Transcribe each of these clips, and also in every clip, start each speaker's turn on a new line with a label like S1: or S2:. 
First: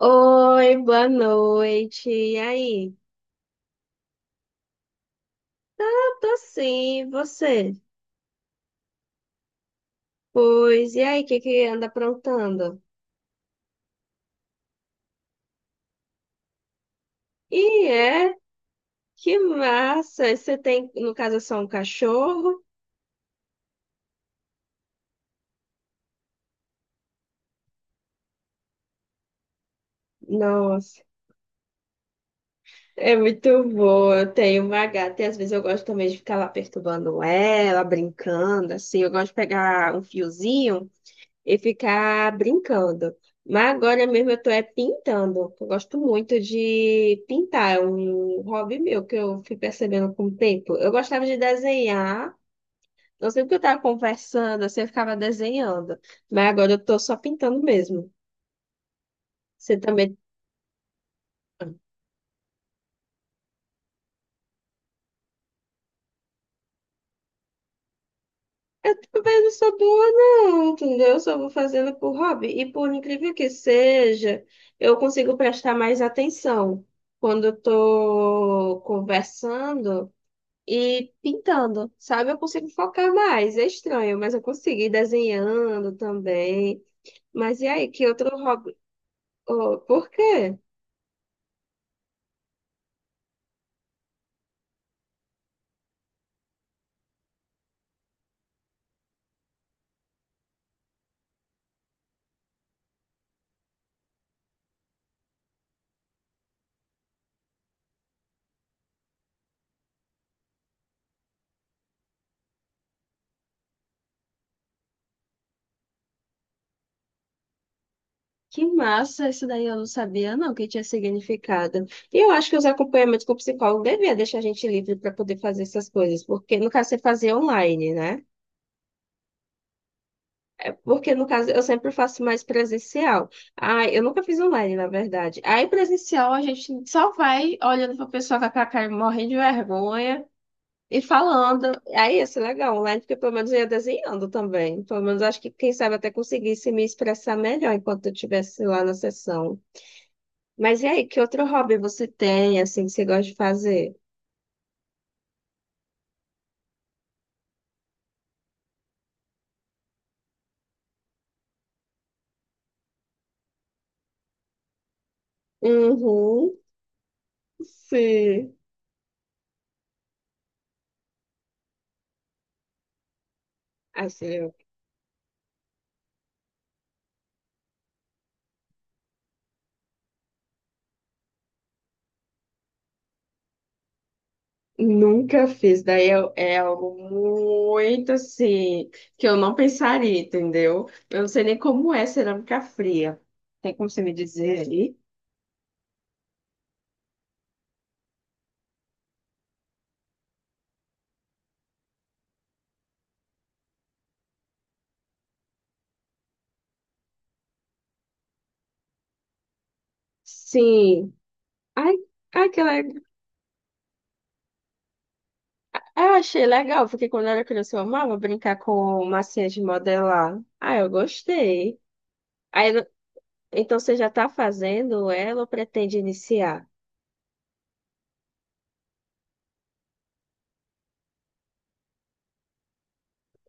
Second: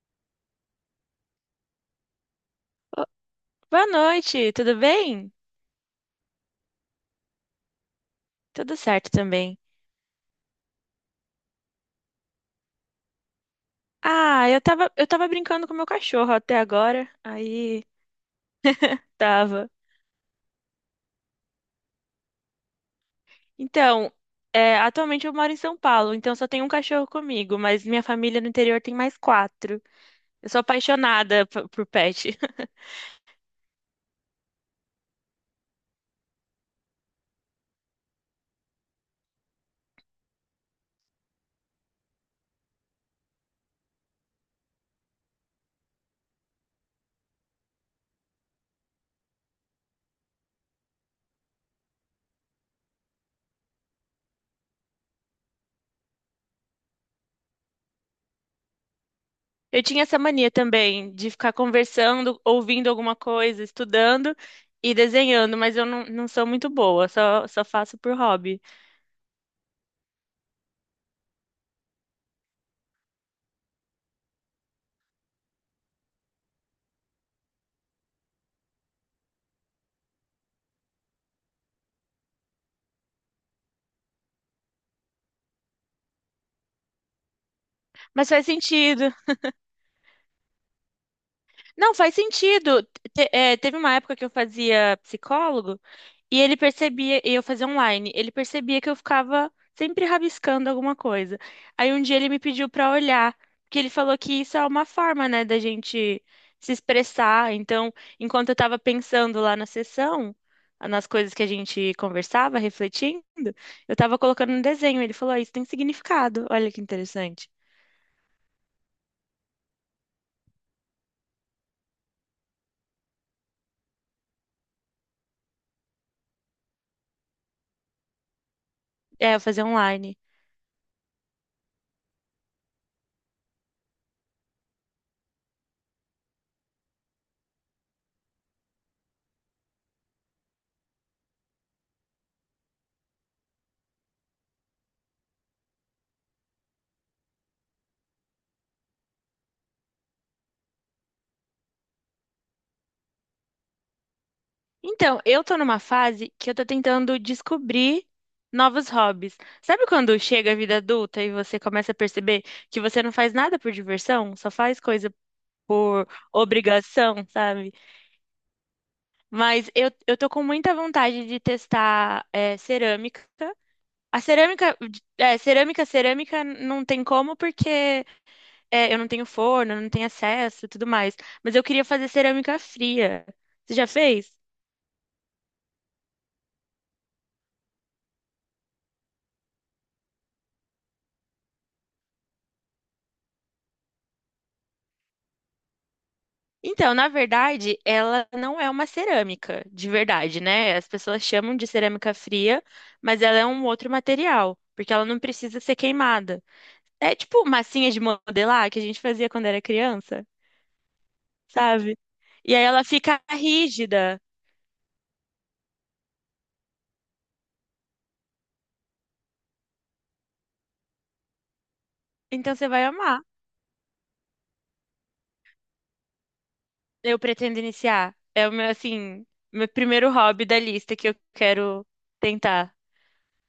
S1: Oi, boa noite. E aí?
S2: Boa noite, tudo bem?
S1: Tá, tô sim. E você?
S2: Tudo certo também.
S1: Pois, e aí, o que que anda aprontando?
S2: Ah, eu tava brincando com meu cachorro até agora. Aí,
S1: E é, que
S2: tava.
S1: massa! Você tem, no caso, é só um cachorro?
S2: Então, atualmente eu moro em São Paulo, então só tem um cachorro comigo, mas minha família no interior tem mais quatro. Eu sou
S1: Nossa,
S2: apaixonada por pet.
S1: é muito boa. Eu tenho uma gata e às vezes eu gosto também de ficar lá perturbando ela, brincando, assim. Eu gosto de pegar um fiozinho e ficar brincando. Mas agora mesmo eu tô é pintando. Eu gosto muito de pintar, é um hobby meu que eu fui percebendo com o tempo. Eu gostava de desenhar, não sei porque eu tava conversando, assim, eu ficava desenhando. Mas agora eu tô só pintando mesmo. Você
S2: Eu tinha
S1: também.
S2: essa mania também de ficar
S1: Ah,
S2: conversando, ouvindo alguma coisa, estudando e desenhando, mas eu não sou muito boa, só faço por hobby.
S1: eu também não sou boa, não, entendeu? Eu só vou fazendo por hobby. E por incrível que seja, eu consigo prestar mais atenção quando eu tô conversando e pintando, sabe? Eu consigo focar mais. É estranho, mas eu consegui desenhando também. Mas e aí, que
S2: Mas
S1: outro
S2: faz
S1: hobby?
S2: sentido.
S1: Oh, por quê?
S2: Não, faz sentido. Teve uma época que eu fazia psicólogo e ele percebia, e eu fazia online, ele percebia que eu ficava sempre rabiscando alguma coisa. Aí um dia ele me pediu pra olhar, porque ele falou que isso é uma forma, né, da gente se expressar. Então, enquanto eu tava pensando lá na sessão, nas coisas que a gente conversava, refletindo, eu tava colocando um desenho. Ele falou, "Ah, isso tem significado. Olha que interessante."
S1: Que massa, isso daí eu não sabia, não, que tinha significado. E eu acho que os acompanhamentos com o psicólogo devia deixar a gente livre para poder fazer essas coisas, porque no caso você fazia online, né?
S2: É, eu fazia online.
S1: É, porque no caso eu sempre faço mais presencial. Ah, eu nunca fiz online, na verdade. Aí presencial a gente só vai olhando para pessoa com a cara morrendo de vergonha. E falando, aí ia ser legal online, porque pelo menos eu ia desenhando também. Pelo menos acho que, quem sabe, até conseguisse me expressar melhor enquanto eu estivesse lá na sessão. Mas e aí, que outro hobby você tem, assim, que você gosta de fazer?
S2: Então, eu tô numa fase que eu tô tentando descobrir novos hobbies. Sabe quando chega a vida adulta e você começa a perceber que você não faz nada por diversão, só faz coisa por
S1: Uhum,
S2: obrigação, sabe?
S1: sim.
S2: Mas eu tô com muita vontade de testar cerâmica. A
S1: Assim, eu
S2: cerâmica, cerâmica não tem como porque eu não tenho forno, não tenho acesso e tudo mais. Mas eu queria fazer cerâmica fria. Você já fez?
S1: nunca fiz. Daí é algo muito, assim, que eu não pensaria, entendeu? Eu não sei nem como é cerâmica fria. Tem como você me dizer aí?
S2: Então, na verdade, ela não é uma cerâmica de verdade, né? As pessoas chamam de cerâmica fria, mas ela é um outro material, porque ela não precisa ser queimada. É tipo massinha de modelar que a gente fazia quando era criança,
S1: Sim. Ai,
S2: sabe?
S1: ai,
S2: E
S1: que
S2: aí ela
S1: legal.
S2: fica rígida.
S1: Ah, eu achei legal, porque quando eu era criança eu amava brincar com massinha de modelar. Ah, eu gostei.
S2: Então você
S1: Aí,
S2: vai
S1: no-
S2: amar.
S1: Então você já está fazendo ela ou pretende iniciar?
S2: Eu pretendo iniciar. É o meu, assim, meu primeiro hobby da lista que eu quero tentar.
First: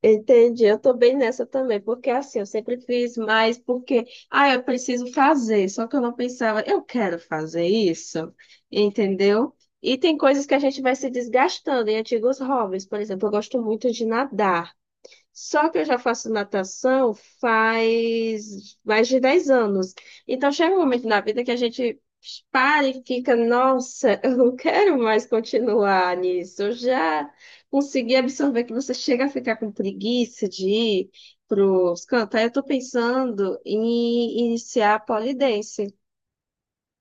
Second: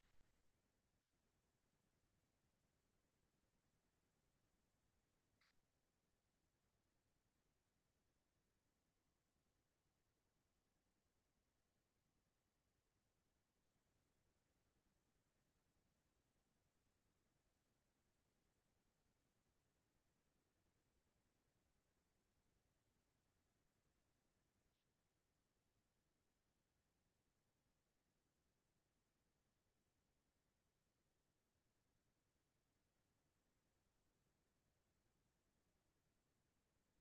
S1: Entendi, eu tô bem nessa também, porque assim, eu sempre fiz mais porque, ah, eu preciso fazer, só que eu não pensava, eu quero fazer isso, entendeu? E tem coisas que a gente vai se desgastando em antigos hobbies, por exemplo, eu gosto muito de nadar. Só que eu já faço natação faz mais de 10 anos. Então chega um momento na vida que a gente para e fica, nossa, eu não quero mais continuar nisso. Eu já consegui absorver que você chega a ficar com preguiça de ir para os cantos. Aí eu estou pensando em iniciar a pole dance.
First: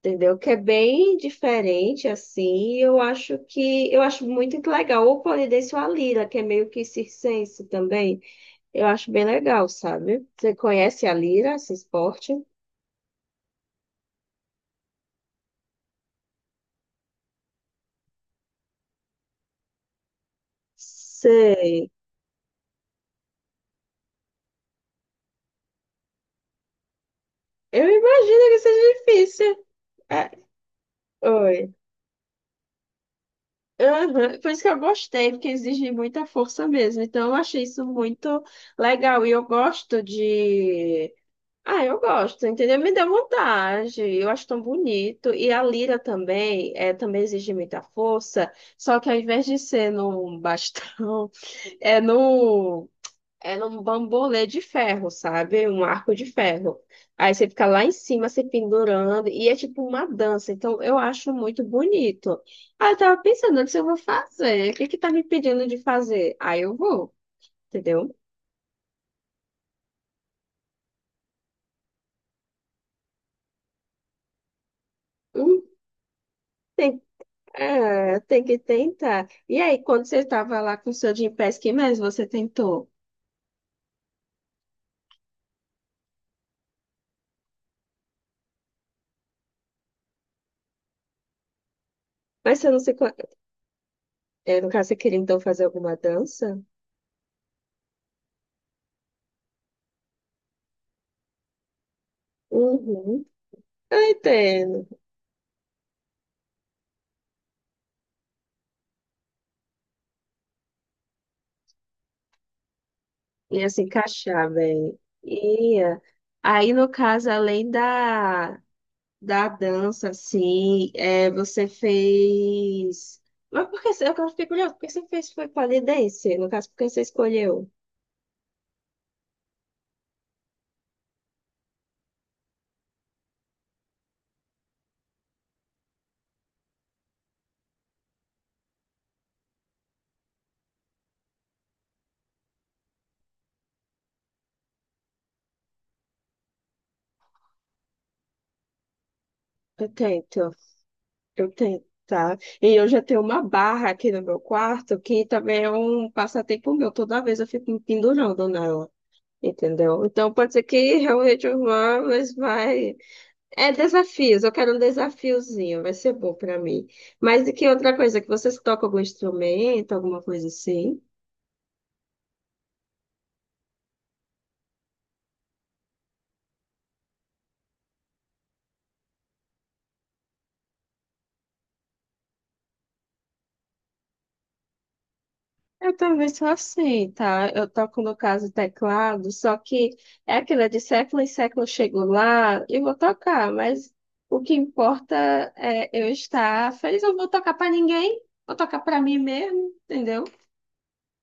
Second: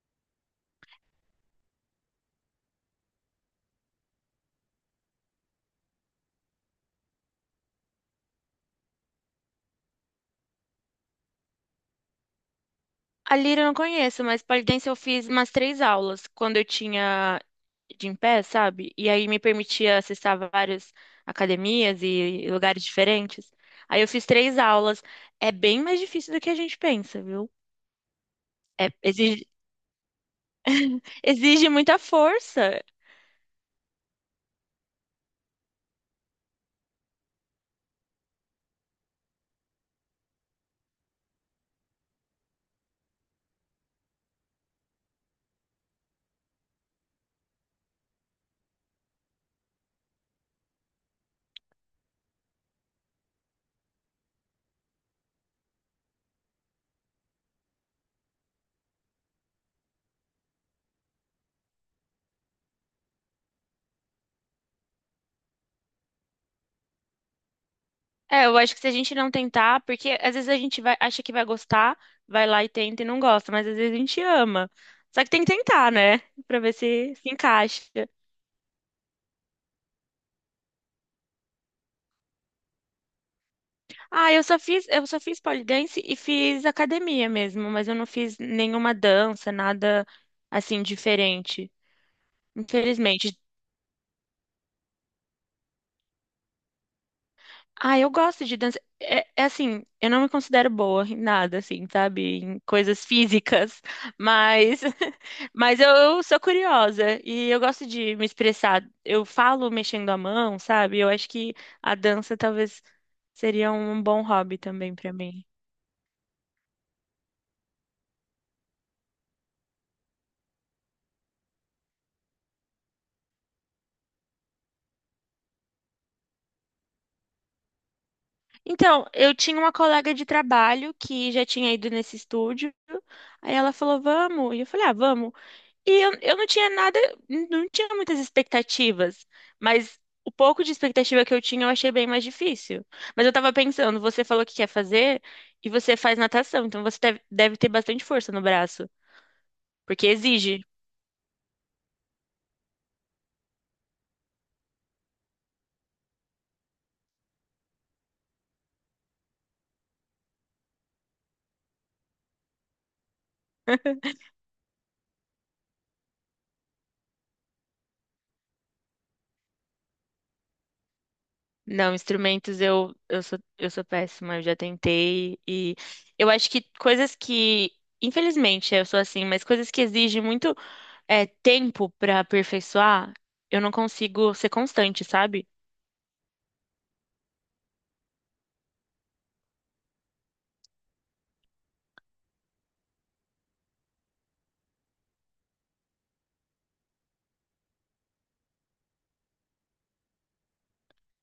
S1: Entendeu? Que é bem diferente, assim, eu acho que eu acho muito legal. Ou o pole dance ou a lira, que é meio que circense também. Eu acho bem legal, sabe? Você conhece a lira, esse esporte?
S2: A lira eu não conheço, mas pole dance eu fiz umas três aulas quando eu tinha de em pé, sabe? E aí me permitia acessar várias
S1: Sei.
S2: academias e lugares diferentes. Aí eu fiz três aulas. É bem mais difícil do que a gente pensa, viu?
S1: Eu imagino que
S2: É,
S1: seja
S2: exige,
S1: difícil. É,
S2: exige
S1: oi.
S2: muita força.
S1: Aham, por isso que eu gostei, porque exige muita força mesmo. Então, eu achei isso muito legal. E eu gosto de. Ah, eu gosto, entendeu? Me deu vontade. Eu acho tão bonito. E a lira também, é, também exige muita força. Só que ao invés de ser num bastão, é no. Era um bambolê de ferro, sabe? Um arco de ferro. Aí você fica lá em cima se pendurando e é tipo uma dança. Então eu acho muito bonito. Aí eu tava pensando se eu vou fazer. O que que tá me pedindo de fazer? Aí eu vou, entendeu?
S2: É, eu acho que se a gente não tentar, porque às vezes a gente vai, acha que vai gostar, vai lá e tenta e não gosta, mas às vezes a gente ama. Só que tem que
S1: Hum,
S2: tentar, né? Pra ver
S1: Tem,
S2: se se encaixa.
S1: é, tem que tentar. E aí, quando você tava lá com o seu Gympass, que mais você tentou?
S2: Ah, eu só fiz pole dance e fiz academia mesmo, mas eu não fiz nenhuma dança, nada assim diferente,
S1: Mas você não se. Co-
S2: infelizmente.
S1: É, no caso, você queria então fazer alguma dança?
S2: Ah, eu gosto de dança. É, é assim, eu não me considero boa em nada, assim, sabe, em coisas
S1: Uhum.
S2: físicas,
S1: Eu
S2: mas,
S1: entendo.
S2: mas eu sou curiosa e eu gosto de me expressar. Eu falo mexendo a mão, sabe? Eu acho que a dança talvez
S1: Ia
S2: seria
S1: se
S2: um bom
S1: encaixar
S2: hobby também
S1: bem.
S2: pra mim.
S1: Ia. Aí, no caso, além da, da dança, assim, é, você fez. Mas por que eu fiquei curiosa, por que você fez foi pole dance? No caso, por que você escolheu?
S2: Então, eu tinha uma colega de trabalho que já tinha ido nesse estúdio. Aí ela falou, vamos. E eu falei, ah, vamos. E eu não tinha nada, não tinha muitas expectativas. Mas o pouco de expectativa que eu tinha, eu achei bem mais difícil. Mas eu tava pensando, você falou que quer fazer e você faz natação. Então você deve ter bastante força no braço,
S1: Eu
S2: porque
S1: tento,
S2: exige.
S1: eu tento, tá? E eu já tenho uma barra aqui no meu quarto, que também é um passatempo meu. Toda vez eu fico me pendurando nela, entendeu? Então, pode ser que realmente eu vá, mas vai. É desafios, eu quero um desafiozinho, vai ser bom pra mim. Mas e que outra coisa, que vocês tocam algum instrumento, alguma coisa assim?
S2: Não, instrumentos eu sou péssima, eu já tentei e eu acho que coisas que, infelizmente, eu sou assim, mas coisas que exigem muito tempo pra aperfeiçoar, eu não consigo ser constante, sabe?
S1: Eu também sou assim, tá? Eu toco, no caso, teclado, só que é aquilo, é de século em século eu chego lá e vou tocar, mas o que importa é eu estar feliz. Eu não vou tocar pra ninguém, vou tocar pra mim mesmo, entendeu?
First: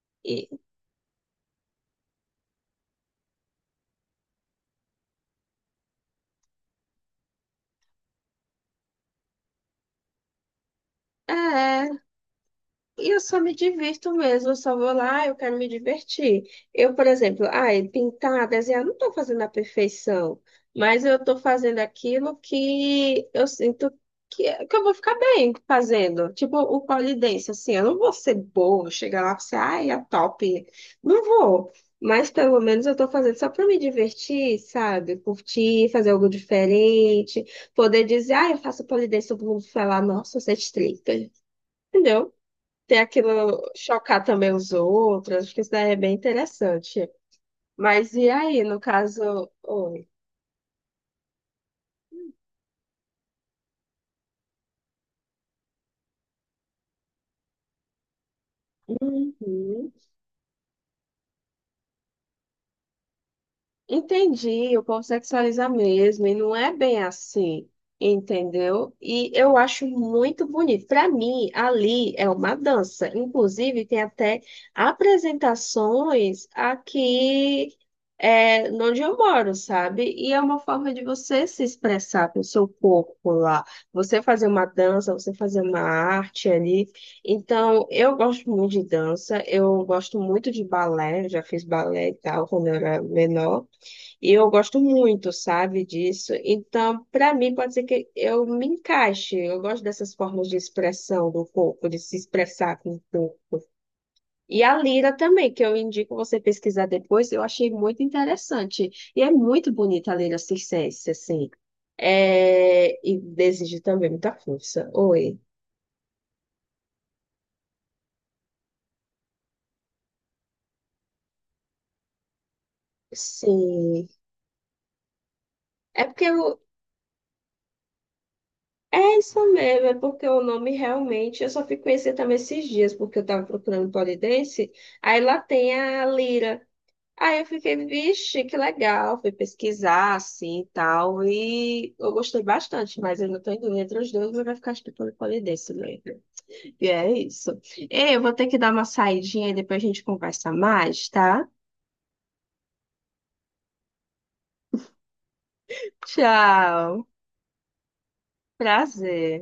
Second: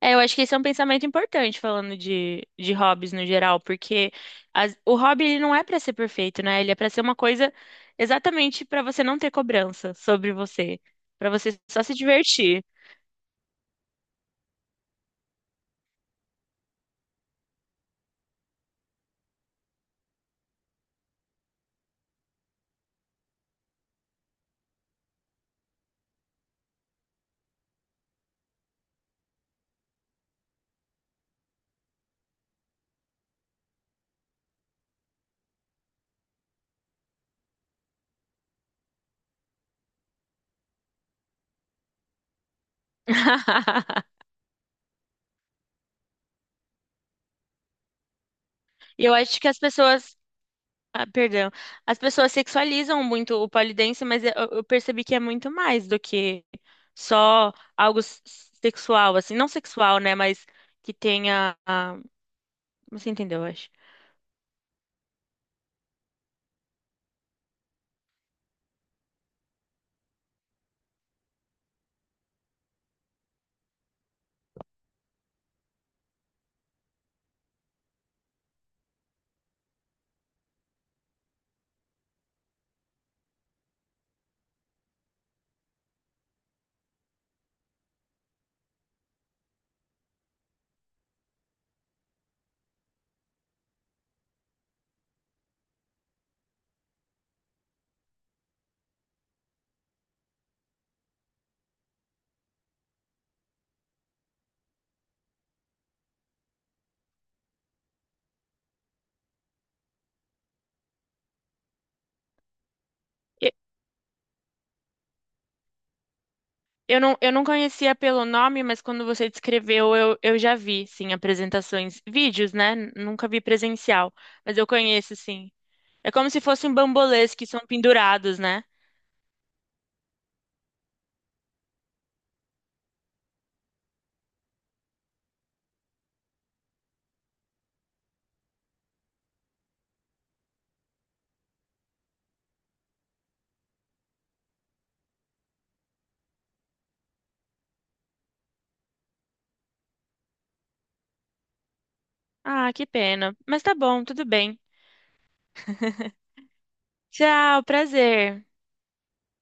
S2: É, eu acho que
S1: E,
S2: esse é um pensamento importante falando de hobbies no geral, porque o hobby ele não é pra ser perfeito, né? Ele é pra ser uma coisa exatamente pra você não ter cobrança sobre você, pra você só
S1: é,
S2: se divertir.
S1: e eu só me divirto mesmo, eu só vou lá, eu quero me divertir. Eu, por exemplo, ai, pintar, desenhar, não estou fazendo a perfeição, mas eu estou fazendo aquilo que eu sinto que eu vou ficar bem fazendo. Tipo o pole dance, assim, eu não vou ser boa, chegar lá e ser, ai, é top. Não vou. Mas pelo menos eu estou fazendo só para me divertir, sabe? Curtir, fazer algo diferente, poder dizer, ah, eu faço pole dance, todo mundo falar, nossa, você é stripper. Entendeu? Tem aquilo chocar também os outros, acho que isso daí é bem interessante. Mas e aí, no
S2: E eu acho que
S1: caso.
S2: as
S1: Oi.
S2: pessoas, ah, perdão. As pessoas sexualizam muito o pole dance, mas eu percebi que é muito mais do que só algo sexual, assim, não
S1: Uhum.
S2: sexual, né, mas que tenha, ah, você entendeu, eu acho.
S1: Entendi, o povo sexualiza mesmo, e não é bem assim, entendeu? E eu acho muito bonito. Para mim, ali é uma dança. Inclusive, tem até apresentações aqui, é, onde eu moro, sabe? E é uma forma de você se expressar com o seu corpo lá. Você fazer uma dança, você fazer uma arte ali. Então, eu gosto muito de dança, eu gosto muito de balé, eu já fiz balé e tal quando eu era menor. E eu gosto muito, sabe, disso. Então, para mim, pode ser que eu me encaixe. Eu gosto dessas formas de expressão do corpo, de se expressar com o corpo. E a lira também, que eu indico você pesquisar depois, eu achei muito interessante. E é muito bonita a lira circense, assim. É... E
S2: E-
S1: desejo também muita força. Oi.
S2: Eu não conhecia pelo nome, mas quando você descreveu, eu já vi, sim, apresentações, vídeos, né? Nunca vi
S1: Sim.
S2: presencial, mas eu conheço, sim.
S1: É
S2: É
S1: porque
S2: como
S1: eu,
S2: se fossem bambolês que são pendurados, né?
S1: É isso mesmo, é porque o nome realmente, eu só fui conhecer também esses dias, porque eu tava procurando pole dance, aí lá tem a lira. Aí eu fiquei, vixe, que legal, fui pesquisar assim e tal, e eu gostei bastante, mas eu não tô indo entre os dois, mas vai ficar estudando pole dance mesmo. E é isso. Ei, eu vou ter que dar uma saidinha e depois a gente conversa mais, tá?
S2: Ah, que pena. Mas tá bom, tudo bem.
S1: Tchau,
S2: Tchau, prazer.
S1: prazer.